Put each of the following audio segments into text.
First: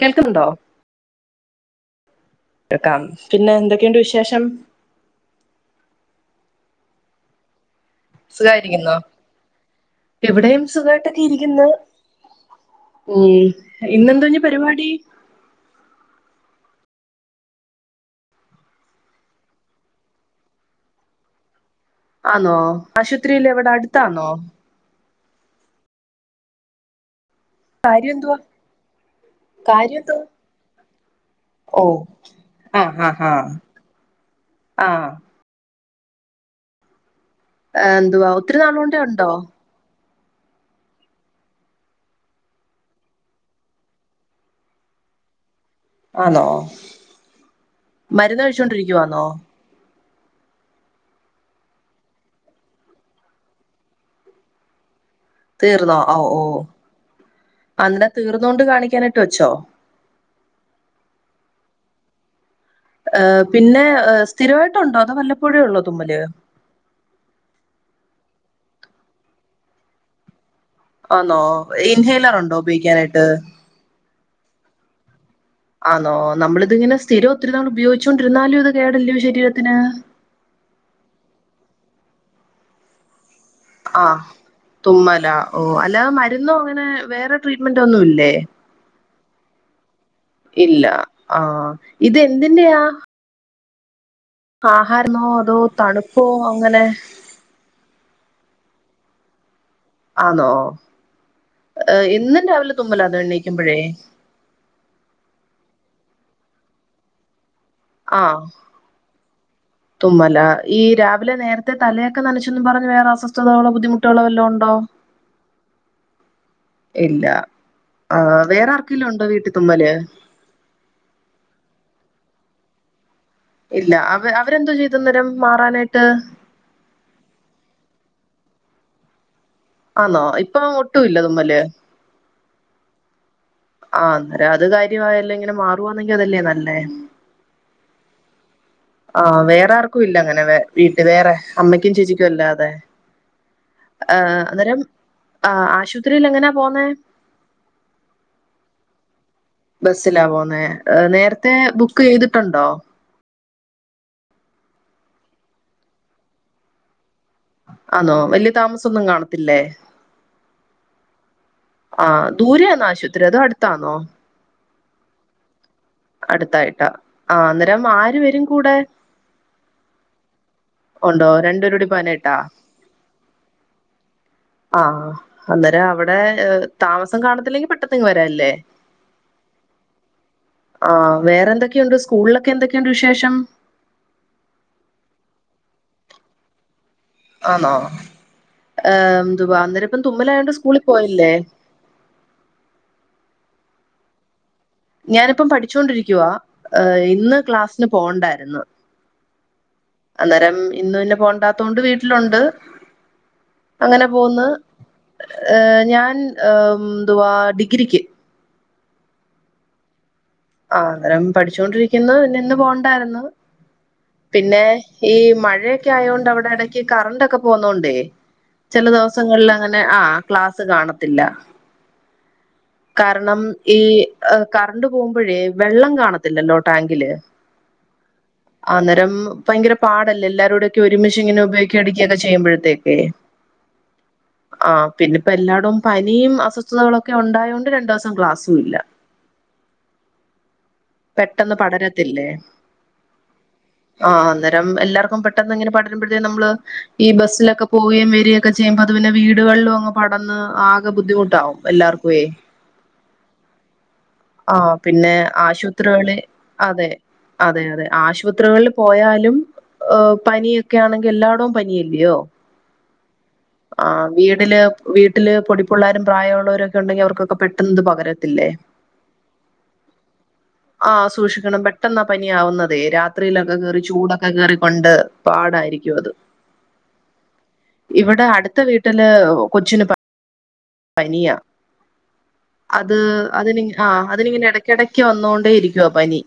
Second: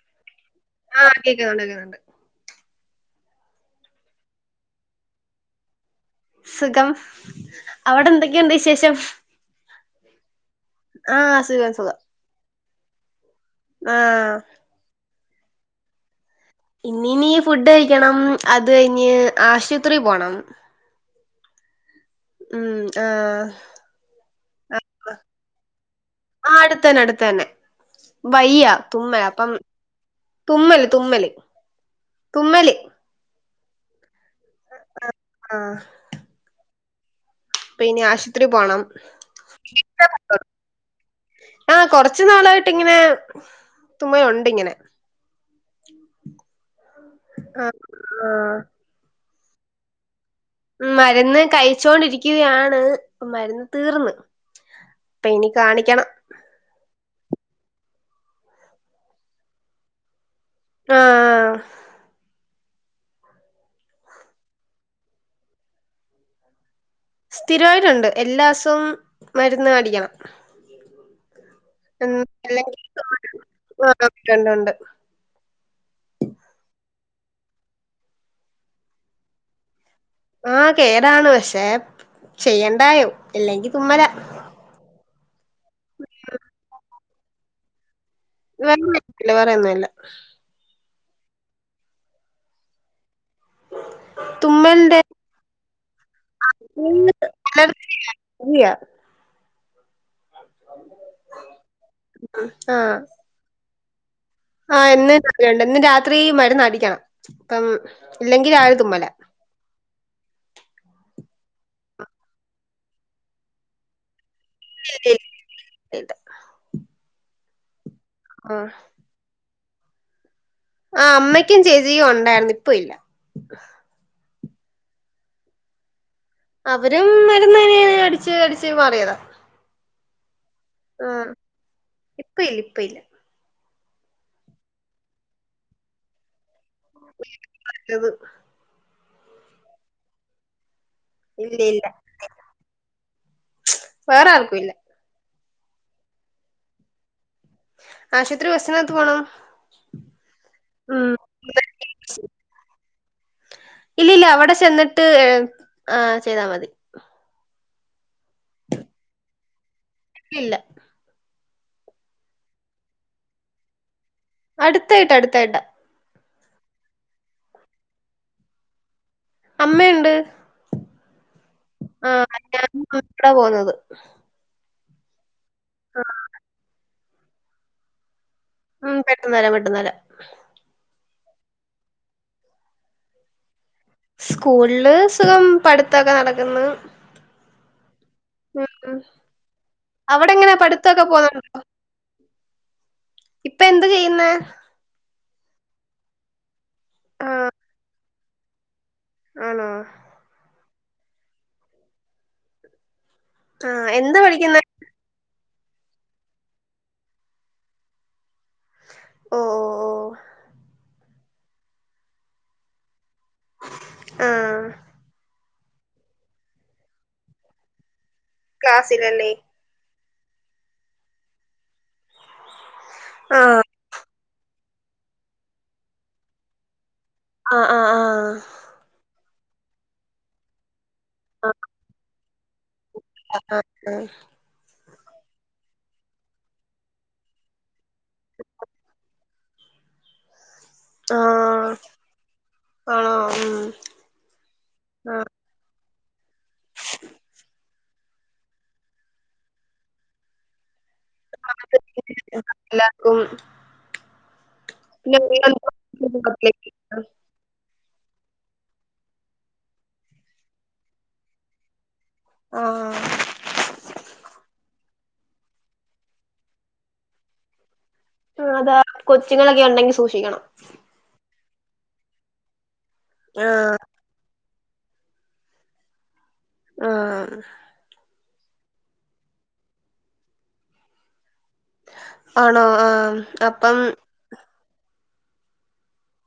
കേൾക്കുന്നുണ്ടോ ആഹ് കേക്കുന്നുണ്ട് കേക്കുന്നുണ്ട് കേക്കാം പിന്നെ എന്തൊക്കെയുണ്ട് വിശേഷം സുഖം അവിടെ എന്തൊക്കെയുണ്ട് വിശേഷം സുഖരിക്കുന്നോ എവിടെയും സുഖയിട്ടൊക്കെ ആഹ് ഇരിക്കുന്ന സുഖം സുഖം ഉ ആഹ് ഇന്നെന്തോഞ്ഞ പരിപാടി ഇന്നനി ഫുഡ് കഴിക്കണം അത് കഴിഞ്ഞ് ആശുപത്രി പോണം ആന്നോ ഉം ആശുപത്രിൽ എവിടെ അടുത്താണോ ആ അടുത്തന്നെ അടുത്ത തന്നെ കാര്യം എന്തുവാ വയ്യ തുമ്മല അപ്പം കാര്യം എന്തുവാ തുമ്മല് തുമ്മല് ഓ തുമ്മല് ആഹ് ഹാ ഹാ ആഹ് ആഹ് ഇപ്പ ഇനി എന്തുവാ ആശുപത്രി ഒത്തിരി പോണം നാളുകൊണ്ട് ഉണ്ടോ ആ കൊറച്ചു നാളായിട്ടിങ്ങനെ ച്ചുമയുണ്ടിങ്ങനെ ആന്നോ ആഹ് ആഹ് മരുന്ന്ഴിച്ചൊണ്ടിരിക്കവാന്നോ ഉ മരുന്ന് കഴിച്ചോണ്ടിരിക്കുകയാണ് ഇപ്പ മരുന്ന് തീർന്ന് ഇപ്പൊ ഇനി തീർന്നോ കാണിക്കണം ഓ ഓ അന്നട്ട് തീർന്നൊണ്ട് കാണിക്കാനായിട്ട് വെച്ചോ ആഹ് ആഹ് ഏ് പിന്നെ സ്ഥിരമായിട്ടുണ്ടോ അതോ വല്ലപ്പോഴേ ഉള്ളോ തുമ്മല് സ്ഥിരമായിട്ടുണ്ട് എല്ലാസവും മരുന്ന് മേടിക്കണം ആന്നോ ഇൻഹേലർ ഉണ്ടോ ഉപയോഗിക്കാനായിട്ട് ആ ഉണ്ട ഉണ്ട് ഉണ്ട് ആണോ നമ്മളിത്ങ്ങനെ സ്ഥിരം ഒത്തിരി നാൾ ഉപയോഗിച്ചോണ്ടിുന്നാലും ഇത് കേടില്ലോ ശരീരത്തിന് ആഹ് കേടാണ് പക്ഷേ ചെയ്യണ്ടായോ ഇല്ലെങ്കി തുമ്മല ആഹ് തുമ്മല ഓ അല്ലാതെ മരുന്നും അങ്ങനെ വേറെ ട്രീറ്റ്മെന്റ് ഒന്നും ഇല്ലേ.. വേല്ല വറെയൊന്നും ഇല്ല.. ഇല്ല ആ ഇതന്തിന്റെയാ.. തുമ്മലിന്റെ ആഹാരമോ അതോ തണുപ്പോ അങ്ങനെ.. പുള്ളേട്ത് ഇല്ല്യ.. ആണോ എന്നും രാവിലെ തുമ്മലാന്ന് എണീക്കുമ്പോഴെ ആഹ എന്നുംണ്ട് എന്നും രാത്രി മരുന്ന് അടിക്കണം അപ്പം. ആഹ ഇല്ലെങ്കി രാവിലെ തുമ്മലാ. തുമ്മല ഈ രാവിലെ നേരത്തെ തലയൊക്കെ നനച്ചു പറഞ്ഞഞ് വേറെ അസ്വസ്ഥതകളോ ബുദ്ധിമുട്ടുകളോ വല്ലോ ഉണ്ടോ ഇല്ല ഇല്ല ഇല്ല ആ ആഹ് വേറെ ആർക്കെിലോ ഉണ്ടോ വീട്ടത്തുമ്മല്.. ആ അമ്മയ്ക്കും ചേച്ചിക്കും ഉണ്ടായിരുന്നു ഇപ്പ ഇല്ല. ഇല്ല അവ അവരെന്തോ ചെയ്ത നേേരം മാറാനായിട്ട്. അവരും മരുന്ന തന്നെയാണ് അടിച്ച് അടിച്ചു മാറിയതാ.. ആന്നൊ ഇപ്പൊ. മം ഇപ്പ ഇല്ല ഇപ്പ ഇല്ല.. ആഹ് അന്നേരം അത് കാര്യമായല്ലാം ഇങ്ങനെ മാറുവാന്നെങ്കിൽ അതല്ലേ നല്ലേ. നല്ലത് ആഹ വേറെ ആർക്കും ഇല്ല അങ്ങനെ വ.. വീട്ട് വേറെ ഇല്ല ഇല്ല. അമ്മയ്ക്കും ചേച്ചിക്കും അല്ലാതെ വേറെ ആഹ് ആർക്കും ഇല്ല. അന്നരം.. ആഹ് ആശുപത്രിയിൽ എങ്ങനാ പോന്നേ.. ആശുപത്രി ബസ്സിനാത്ത് പോണം.. ബസ്സിലാ പോന്നേ ഉം നേരത്തെ ബുക്ക് ചെയ്തിട്ടുണ്ടോ.. ഇല്ലില്ല അവിടെ ചെന്നിട്ട് ഏഹ് ആഹ് ചെയ്താൽ മതി.. ആന്നോ വല്യ താമസം ഒന്നും കാണത്തില്ലേ. ഇല്ല ആഹ് ദൂരെയാന്നോ ആശുപത്രി അതൊ അടുത്താന്നോ. അടുത്തായിട്ടാ അടുത്തായിട്ടാ. അടുത്തായിട്ടാ ആഹഹ് അന്നരം ആര് വരും കൂടെ. അമ്മയുണ്ട്. ഉണ്ടോ രണ്ട്.. ആഹ് ഞാനും [unintelligible] പോന്നത്. ആഹ് അന്നരം അവിടെ താമസം കാണത്തില്ലെങ്കിൽ പെട്ടെന്നിങ് വരാല്ലേ. ഉം പെട്ടെന്ന് വരാം പെട്ടെന്ന് വരാം. ആഹ് വേറെ എന്തൊക്കെയുണ്ട് സ്കൂളിലൊക്കെ എന്തൊക്കെയുണ്ട് വിശേഷം. സ്കൂളില് സുഖം പഠിത്തൊക്കെ നടക്കുന്നു. ആന്നോ ഉം ഉം ഏഹ് എന്തുവാ നിനക്ക് അവിടെ എങ്ങനെ തുമ്മലായോണ്ട് സ്കൂളിൽ പഠിത്തൊക്കെ പോയില്ലേ. പോന്നുണ്ടോ ഇപ്പ എന്ത് ചെയ്യുന്ന.. ഞാനിപ്പം പഠിച്ചോണ്ടിരിക്കുവാ ആ ഇന്ന് ക്ലാസിന് പോണ്ടായിരുന്നു. ആണോ. അന്നരം ഇന്ന് പിന്നെ പോണ്ടാത്തതൊണ്ട് വീട്ടിലുണ്ട്. ആ അങ്ങനെ എന്താ പോന്ന് പഠിക്കുന്നെ ഏഹ് ഞാൻ ഏഹ് എന്തുവാ ഡിഗ്രിക്ക്. ഓ ഓ.. ആഹ് അന്നരം പഠിച്ചോണ്ടിരിക്കുന്നു ഇന്ന് പോണ്ടായിരുന്നു. സസ് ആ.. പിന്നെ ഈ മഴയൊക്കെ ആയോണ്ട് അവിടെ ഇടക്ക് കറണ്ട് ഒക്കെ പോന്നതൊണ്ടേ. ചില ക്ലാസ്സിലല്ലേ ദിവസങ്ങളിൽ അങ്ങനെ ആഹ് ക്ലാസ്സ് കാണത്തില്ല. കാരണം ആ ഈ കറണ്ട് പോകുമ്പോഴേ വെള്ളം കാണത്തില്ലല്ലോ ടാങ്കില്.. ആഹ് ആഹ് അന്നരം ഭയങ്കര പാടല്ലെ എല്ലാരൂടെ.. ഒരുമെഷീൻ ഇങ്ങനെ ആ ഉപയോഗിക്കെ അടക്കൊക്കെ ചെയ്യുമ്പോഴത്തേക്കേ ആ ആ ആഹ് പിന്നെപ്പോ എല്ലാടും പനിയും അസ്വസ്ഥതകളൊക്കെ ഉണ്ടായതോണ്ട് രണ്ട് ദിവസ ക്ലാസും ഇല്ല പെട്ടെന്ന് ആഹ് ആണോ ഉം ആഹ് അന്നരം ആ എല്ലാർക്കും പെട്ടെന്ന് ഇങ്ങനെ വരുബഴ് നമ്മള് ഈ ബസ്സിലൊക്കെ പോകയും വരിയൊക്കെ ചെയ്യുമ്പോ അത് പിന്നെ വീടുകളിലും അ പടന്ന് ആകെ ബുദ്ധിമുട്ടാവും എല്ലാർക്കേ എല്ലാർക്കും ആഹ് പിന്നെ ആശുപത്രികളിൽ അതെ അതെ അതെ ആശുപത്രികളിൽ പോയാലും പനിയൊക്കെ ആണെങ്കിൽ എല്ലായിടും പനിയല്ലയോ ആഹ് ആഹ് വീടില് വീട്ടില് പൊടിപ്പിള്ളാരും പ്രായമുള്ളവരും ഒക്കെ ഉണ്ടെങ്കിൽ അവർക്കൊക്കെ പെട്ടന്ന് ഇത് പകര ഉം അതാ കൊച്ചുങ്ങളൊക്കെ ഉണ്ടെങ്കി സൂക്ഷിക്കണം ആഹ് സൂക്ഷിക്കണം പെട്ടെന്ന പനി ആവുന്നതേ രാത്രിയിലൊക്കെ ആഹ് കയറി ചൂട കേറിക്കൊണ്ട് പാടായിരിക്കും അത് ആഹ് ഇവിടെ അടുത്ത വീട്ടില് കൊച്ചിന് പനിയ ആണോ അത് ആഹ് അത് നി അപ്പം ആഹ് അതിനി ഇങ്ങനെ ഇടക്കിടക്ക് വന്നോണ്ടേ ഇരിക്കുവാ പനി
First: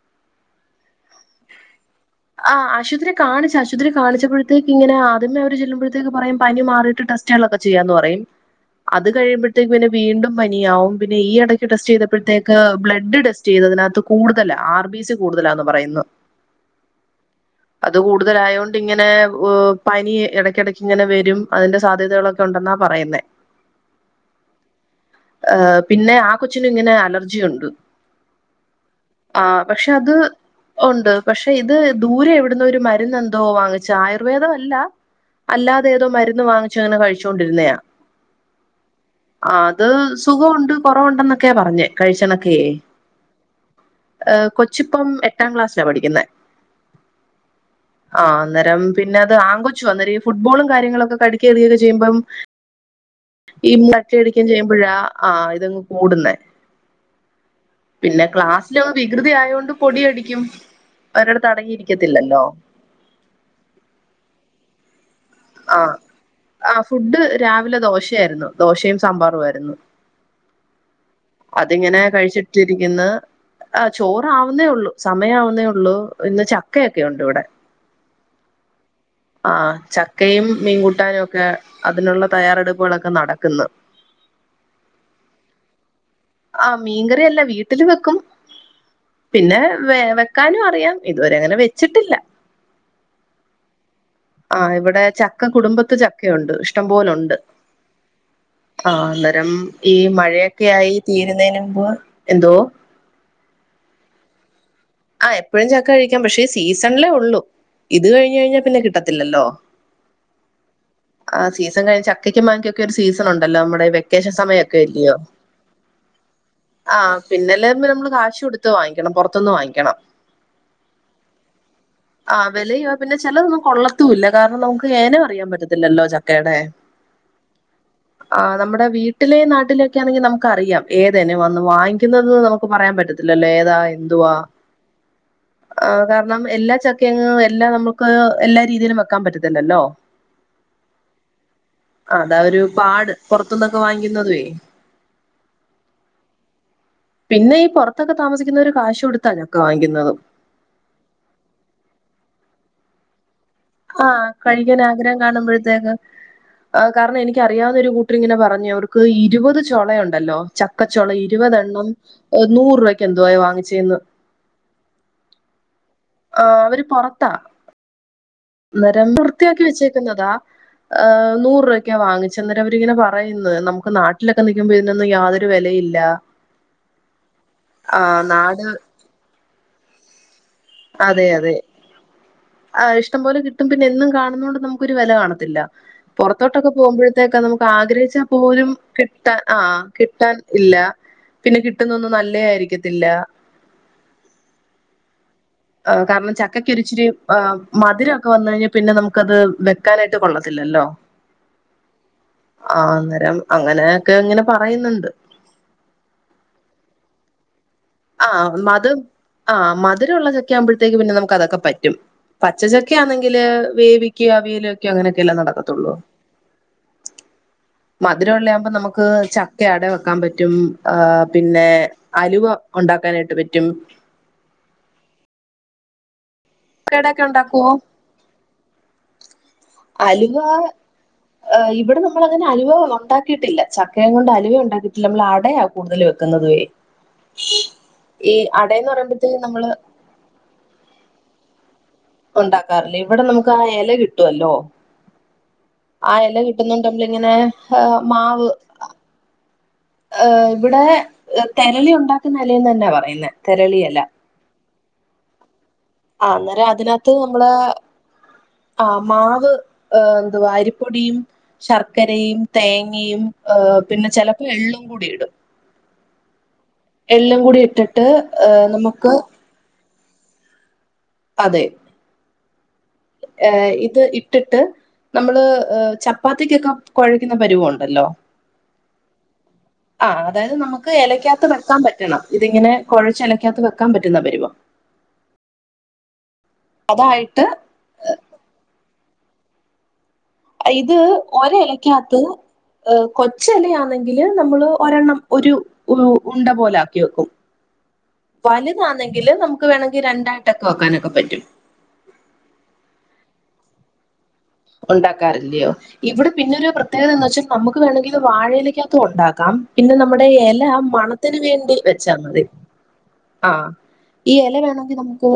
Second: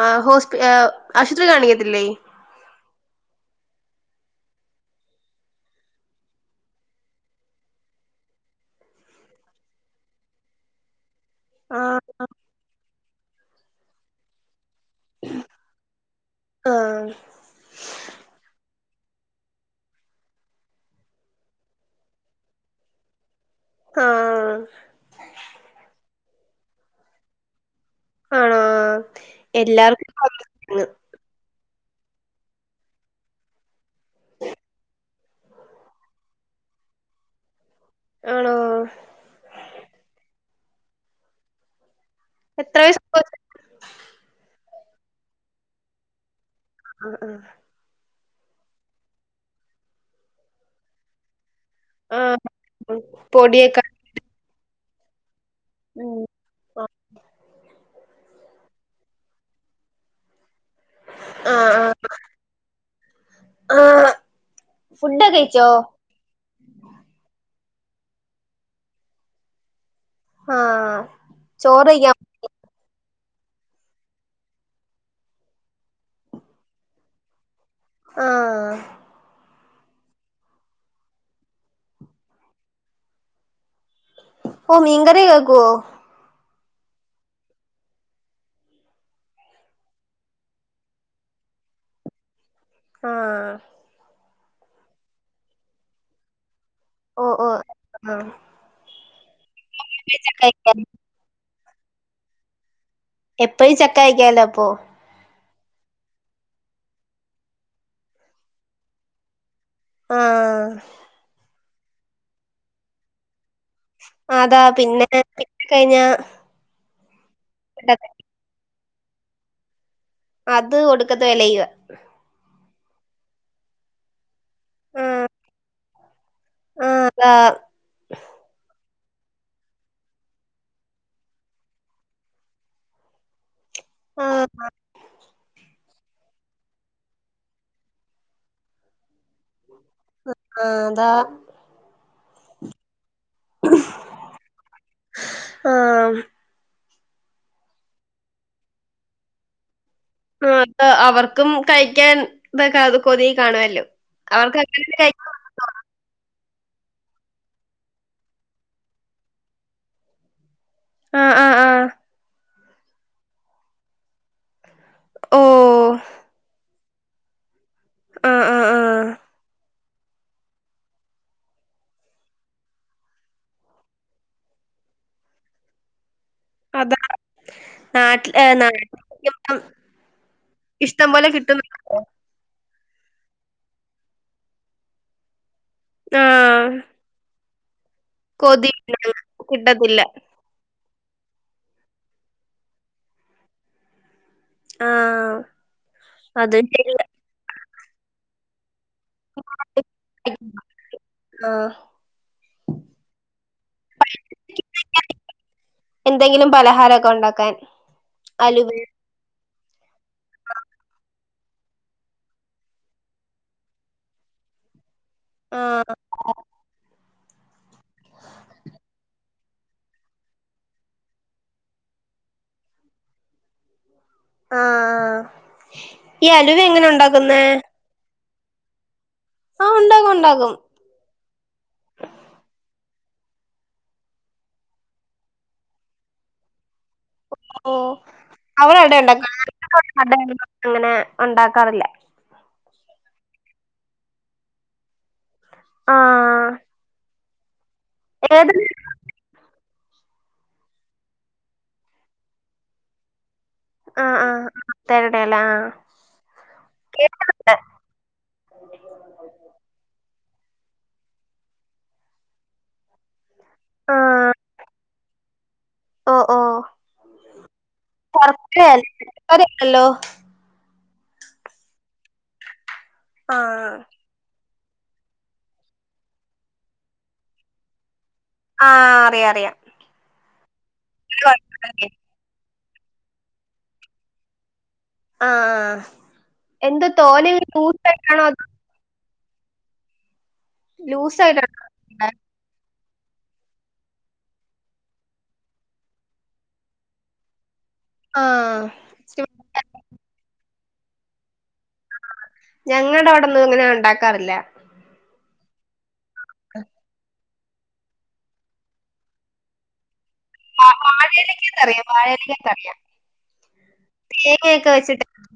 ആഹ് ഹോസ്പി ഏഹ് ആശുത്രി കാണിക്കത്തില്ലേ ആഹ് ആശുത്രി കാണിച്ച്. ആശുത്രി കാണിച്ചപ്പോഴത്തേക്ക് ങ്ങനെ ആദ്യമേ അവര് ചെല്ലുമ്പോഴത്തേക്ക് പറയും പനി മാറിയിട്ട് ടെസ് റ്റെളൊക്കെ ചെയ്യാന്ന് പറയും. അത് കഴിയുമ്പഴത്തേക്ക് പിന്നെ വീണ്ടും പനിയാവും. പിന്നെ ഈ എട ടെസ്റ്റ് ആഹ് ചെയ്തപ്പോഴത്തേക്ക് ബ്ലഡ് ടെസ്റ്റ് ചെയ്തതിനാത്ത് കൂടുതല. ആർ ബി സി കൂടുതലാന്ന് പറയുന്ന് ആഹ് അത് കൂടുതലായോണ്ട്ങ്ങനെ പനി എടക്കിടക്ക്ങ്ങനെ വരും അത് ൻ്റെ സാധ്യതകളൊ ട്ട്ണ്ടൊന്നാ പറയുന്നേ ആഹ് ആഹ് പിന്നെ ആ കൊച്ചിനും ങ്ങനെ അലർജിയുണ്ട്. ആണോ ആഹ്. പക്ഷെ അത് എല്ലാർക്കും ഒണ്ട്. പക്ഷെ ഇത് ദൂരെ എവ്ട്ന്നോര് മര്ന്നെന്തോ വാങ്ങിച്ച. ആയുർവേദ അല്ല. അല്ലാതെ ഏതോ മര്ന്ന് വാങ്ങിച്ച ങ്ങനെ കഴിച്ചോണ്ടിരുന്നയാ. ആണോ ആഹ് അത് സുഖൊണ്ട് കൊറവ്ണ്ടെന്നൊക്കെയാ പറഞ്ഞേ. കഴിച്ചണക്കേ എത്ര വയസ് ഏഹ് കൊച്ച്പ്പം എട്ടാം ക്ലാസ്സിലാ പഠിക്ക്ന്നേ. ആഹ് ആഹ് ആഹ്. അന്നേരം പിന്നെത് ആങ്കൊ ച്ചുആ. അന്നേരം ഈ ഫുട്ബോളും കാര്യങ്ങളൊക്കെ ക ക്കെറിയൊക്കെ ചെയ്യ്മ്പം ആഹ് ഈ പൊടിയൊക്കെ ക്കടിക്കെയും ചെയ്യുമ്പോഴാ ആഹ് അഹ് ഇതങ്ങ് ഉം കൂട്‌ന്നെ. പിന്നെ ക്ലാസ്സിലവൻ വികൃതി ആയോണ്ട് പൊടിയടിക്കും. ഒരടത്ത് ആഹ് അടങ്ങി ആഹ് യിരിക്കത്തില്ലല്ലോ. ആഹ്. ഫുഡൊക്കെ കഴിച്ചോ ആഹ് ആ ഫുഡ് രാവ് ലെ ദോശയായിര്ന്നു. ദോശയും സാമ്പാറും ആയിര്ന്നു. ആഹ് ചോറ് അതിങ്ങനെ കഴിക്കാം കഴിച്ചിട്ടിരിക്ക്ന്ന്. ആഹ് ചോറാവ്ന്നേള്ളൂ. സമയവുന്നേ ഒള്ളൂ. ഇന്ന് ചക്കയൊക്കെ ഒണ്ട് ഇവടെ ആഹ് ആഹ് ആഹ് ചക്കയും മീൻകൂട്ടാനും ഒക്കെ അത് നുള്ള തയ്യാറെടുപ്പുകളൊക്കെ നടക്ക് ന്ന്. ഓഹ് മീൻകറികേക്കോ ആഹ് മീൻകറിയല്ല വീട്ടില് വെക്കും. പിന്നെ വെ വെക്കാനും അറിയാം. ഇതുവരെ ങ്ങനെ വെച്ചിട്ടില്ല. ആഹ് ആഹ് ഇവടെ ചക്ക കുടുംബത്ത് ച ക്കയൊണ്ട്. ഇഷ്ടം ഓ പോലുണ്ട് ഓ ആഹ് ആഹ് അന്നേരം ഈ മഴയൊക്കെയായി തീരുന്നേന് മ്പ് എന്തോ എപ്പഴും ചക്കയിക്കാലൊ അപ്പൊ ആഹ് എപ്പോഴും ചക്ക കഴിക്കാം. പക്ഷേ സീസൺലേ ഉള്ളൂ. ഇത് കഴിഞ്ഞഴ്ഞ്ഞാ പിന്നെ കിട്ടത്തില്ലല്ലോ? ആഹ് ആഹ് സീസൺ കഴി ചക്കക്കും മാങ്ങക്കൊക്കെ ഒരു സീസൺ ഒണ്ടല്ലോ മ്മ ടെ വെക്കേഷൻ സമ അതാ യൊക്കെ പിന്നെ ഇല്ല്യയോ പിന്നെ കഴിഞ്ഞ ആഹ് പിന്നെല്ലേത് ന്‌ മ്മള് കാശൊട്ത്ത് വാങ്ങിക്കണം. പൊർത്ത്ന്ന് വാങ്ങിക്കണം. അത് ഒട്ക്കത്തെ വെലയുവാ. ആഹ് വിലയുവാ പിന്നെ ചെലതൊന്നും കൊള്ളത്തൂല്ല കാരണം നമുക്ക് ഏനവും ആഹ് അറിയാൻ പറ്റത്തില്ലല്ലോ ചക്കേടെ. ആഹ് [unintelligible] ഉ ആഹ് നമ്മടെ വീട്ടിലെയും നാട്ടിലെയൊക്കെ ആണെങ്കി നമുക്ക് അറിയാം. ഏതെനവാന്നും വാങ്ങിക്കുന്നത്തന്ന് നമുക്ക് പറയാൻ പറ്റ ല്ലല്ലോ. ഏതാ എന്തുവാ ആഹ് ആഹ് കാരണം എല്ലാ ചക്കയങ്ങ് എല്ലാ നമ്മുക്ക് അത് എല്ലാ രീതിയിലും വെക്കാം പറ്റത്തില്ലല്ലോ. ആഹ് താ ആഹ് താ ഒരു പാട്. പൊർത്തൂന്നൊക്കെ വാങ്ങിക്കുന്നതുവേ ആഹ് പിന്നെ ഈ പൊറത്തൊക്കെ താമസിക്കുന്നവര് കാശ് കൊട്ത്താ ചക്ക വാങ്ങിക്കുന്നത്. ആഹ് അവർക്കും കഴിക്കാൻ തൊക്കെ അ കൊതി കാണുവാല്ലോ ആഹ് കഴിക്കാൻ ആഗ്രഹം കാണുമ്പഴത്തേക്ക്. ആഹ് കാരണം എനിക്കറിയാവുന്ന ഒരു കൂട്ടര് ഇങ്ങനെ പറഞ്ഞു അവർക്ക് ഇരുപത് ചൊളയൊണ്ടല്ലോ ചക്കച്ചൊള ആഹ് ആഹ് ആഹ് ഇരുപതെണ്ണം ഏഹ് നൂറ് രൂപയ്ക്ക് എന്തുവാ വാങ്ങിച്ചേന്ന് ഓഹ് ആഹ് അവര് പൊറത്താ ആഹ് ആഹ് ആഹ് അന്നേരം വൃത്തിയാക്കി വെച്ചേക്കുന്നതാ ഏഹ് നൂറ് രൂപക്കാ വാങ്ങിച്ചന്നേരം അവരിങ്ങനെ പറയ്ന്ന് നമുക്ക് നാട്ടിലൊക്കെ നിക്കുമ്പോ ഇതിനൊന്നും യാതൊരു ഒര് വെലയില്ല അതാ ആഹ് നാട്ടില് നാട് നാട്ടി [unintelligible] ഇഷ്ട്ടം അതെ പോലെ കിട്ടു അതെ [unintelligible] ആഹ് ഇഷ്ട്ടം പോലെ കിട്ടും പിന്നെ എന്നും കാണുന്നതുകൊണ്ട് നമുക്കൊരു വെല കാണത്തില്ല പൊറത്തോട്ട് ആഹ് ട്ടൊക്കെ പോകുമ്പഴ്ത്തേക്കാ നമുക്ക് ആഗ്രഹിച്ചാ പോലും കൊതി കിട്ടാൻ ആഹ് കിട്ടത്തില്ല കിട്ടാൻ ഇല്ല പിന്നെ കിട്ടുന്നൊന്നും നല്ലേ ആയിരിക്കത്തില്ല ആഹ് ആഹ് കാരണം അതും ചക്കക്ക് ഒര് ശരിയാ ഇച്ചിരി മധുരൊക്കെ വന്ന് കഴിഞ്ഞാ പിന്നെ നമുക്ക് ക്കത് വെക്കാനായിട്ട് കൊള്ളത്തില്ലല്ലോ ആഹ് ആഹ് അന്നേരം അങ്ങനെയൊക്കെ ഇങ്ങനെ പറയുന്നുണ്ട് എന്തെങ്കിലും പലഹാരൊക്കെ ഒണ്ടാക്കാൻ ആഹ് മധ് ആഹ് മധുരൊള്ള ചക്ക ആവുമ്പഴത്തേക്ക് പിന്നെ നമുക്ക് അതൊക്കെ പറ്റും പച്ചചക്ക ആന്നെങ്കില് വേവിക്കോ അവിയല് വെക്കെയോ അങ്ങനെയൊക്കെ അല്ലെ നടക്കത്തുള്ളൂ ആഹ് മധുര ഒള്ള ആവുമ്പോ നമ്മക്ക് ചക്ക അട വെക്കാൻ പറ്റും ആഹ് പിന്നെ അലുവ ഒണ്ടാക്കാനായിട്ട് പറ്റും ആഹ് ഈ അലുവ എങ്ങനെ കടയൊക്കെ ഒണ്ടാക്കുന്നെ ഉണ്ടാക്കുവോ ഉണ്ടാക്കും അലുവ ഉണ്ടാക്കും ഏഹ് ഇവിടെ നമ്മളങ്ങനെ അലുവ ഒണ്ടാക്കിയിട്ടില്ല ചക്കയും കൊണ്ട് അലുവ ഒണ്ടാക്കിയിട്ടില്ല നമ്മൾ ആടയാ കൂടുതല് വെക്കുന്നതുവേ ഓഹ് ഈ അടയെന്ന് പറയുമ്പോത്തേന് നമ്മള് അട [unintelligible] അങ്ങനെ ഒണ്ടാക്കാറില്ലാ ഒണ്ടാക്കാറില്ല ഇവിടെ നമുക്ക് ആ എല കിട്ടുവല്ലോ ആ എല ആഹ് കിട്ടുന്നോണ്ട് നമ്മള് ഇങ്ങനെ ഏഹ് മാവ് ഏത് ഏഹ് ഇവിടെ തെരളി ഒണ്ടാക്കുന്ന എലയെന്ന് തന്നാ പറയുന്നെ തെരളി എല ആഹ് ആഹ് തെരളി എല ആഹ് ആഹ് അന്നേരം അതിനാത്ത് നമ്മള് കേട്ടിട്ടുണ്ട് ആഹ് മാവ് ഏഹ് എന്തുവാ അരിപ്പൊടിയും ശർക്കരയും തേങ്ങയും ഏഹ് പിന്നെ ആഹ് ചെലപ്പൊ എള്ളും കൂടി ഇടും ഓഹ് ഓഹ് എള്ളും കൂടി ഇട്ടിട്ട് ഏഹ് നമുക്ക് ഹലോ അതെ ആഹ് ഏഹ് ഇത് ഇട്ട് ഇട്ട്ട്ട് നമ്മള് ഏഹ് ചപ്പാത്തിക്കൊക്കെ കൊഴയ്ക്കുന്ന പരുവോണ്ടല്ലോ ആഹ് അറിയാ അറിയാ ആഹ് അതായത് നമ്മക്ക് എലയ്ക്കാത്ത് വെക്കാൻ പറ്റണം ഇതിങ്ങനെ കൊഴച്ച് എലക്കാത്ത് വെക്കാൻ പറ്റുന്ന പരുവം ആഹ് ആഹ് എന്ത് തോനെ ഒര് അതായിട്ട് കൂട്ടായിട്ടാണോ അതോ അ ഇത് ലൂസായിട്ടാണോ ഒര് ഉണ്ടാ എലക്കാത്ത് ഏഹ് കൊച്ചെലയാണെങ്കില് നമ്മള് ഒരെണ്ണം ഒരു ഉ ഉണ്ട പോലാക്കി വെക്കും ആഹ് വലുതാന്നെങ്കില് നമുക്ക് വേണെങ്കി രണ്ടായിട്ടൊക്കെ വെക്കാനൊക്കെ പറ്റും ഞങ്ങടെ അവിടൊന്നും ഇങ്ങനെ ഒണ്ടാക്കാറില്ല ഒണ്ടാക്കാറില്ലിയോ? ഇവിടെ പിന്നൊരു പ്രത്യേകത എന്ന് വെച്ചാ നമ്മുക്ക് വേണമെങ്കില് വാഴയിലക്കാത്തും ഉണ്ടാക്കാം പിന്നെ നമ്മടെ എല വാ- മണത്തിന് വേണ്ടി വാഴയിലക്കകത്തറിയാം വെച്ചാ മതി വാഴയിലക്കകത്തറിയാം ആഹ് ഈ എല തേങ്ങയൊക്കെ വേണെങ്കി വെച്ചിട്ട് നമുക്ക്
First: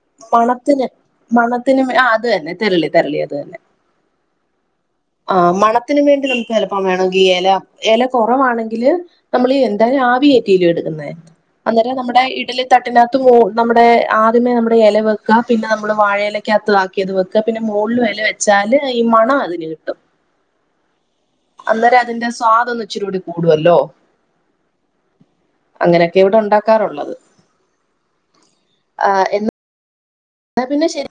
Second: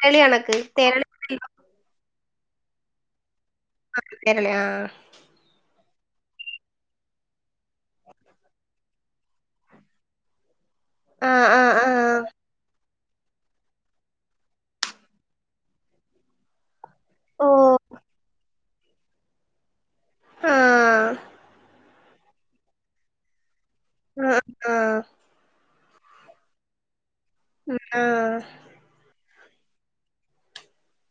തേരളി കണക്ക് മണത്തിന് തേരളി മണത്തിനും ആഹ് അത് തന്നെ തെരളി തെരളി അത് തന്നെ ആഹ് തെരളി ആഹ് ഓഹ് മണത്തിന് വേണ്ടി നമുക്ക് ചെലപ്പം വേണെങ്കി എല എല കൊറവാണെങ്കില് നമ്മള് എന്തായാലും ആവി കേറ്റിയല്ലേ എടുക്കുന്നെ ആഹ് ആഹ് അന്നേരം ആഹ് നമ്മുടെ ഇഡലി തട്ട് തട്ടിന്റകത്ത് നമ്മുടെ ആദ്യമേ നമ്മുടെ എല വെക്കാ പിന്നെ നമ്മള് വാഴയിലക്കകത്ത്താ ക്കിയത് വെക്ക ഓ പിന്നെ മോൾലും എല വെച്ചാല് ഈ മണം അതിന് കിട്ടും ആഹ് ന്നേരം അതിന്റെ സ്വാദ് ഒന്ന് ഇച്ചിരിയൂടി കൂടുവല്ലോ ആഹ് ആഹ് അങ്ങനെയൊക്കെ ഇവിടെ ഉണ്ടാക്കാറുള്ളത് ആഹ് [unintelligible] ന്നാ പിന്നെ ശരി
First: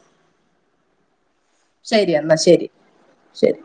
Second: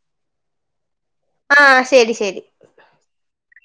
ശരി എന്നാ ശരി ശരി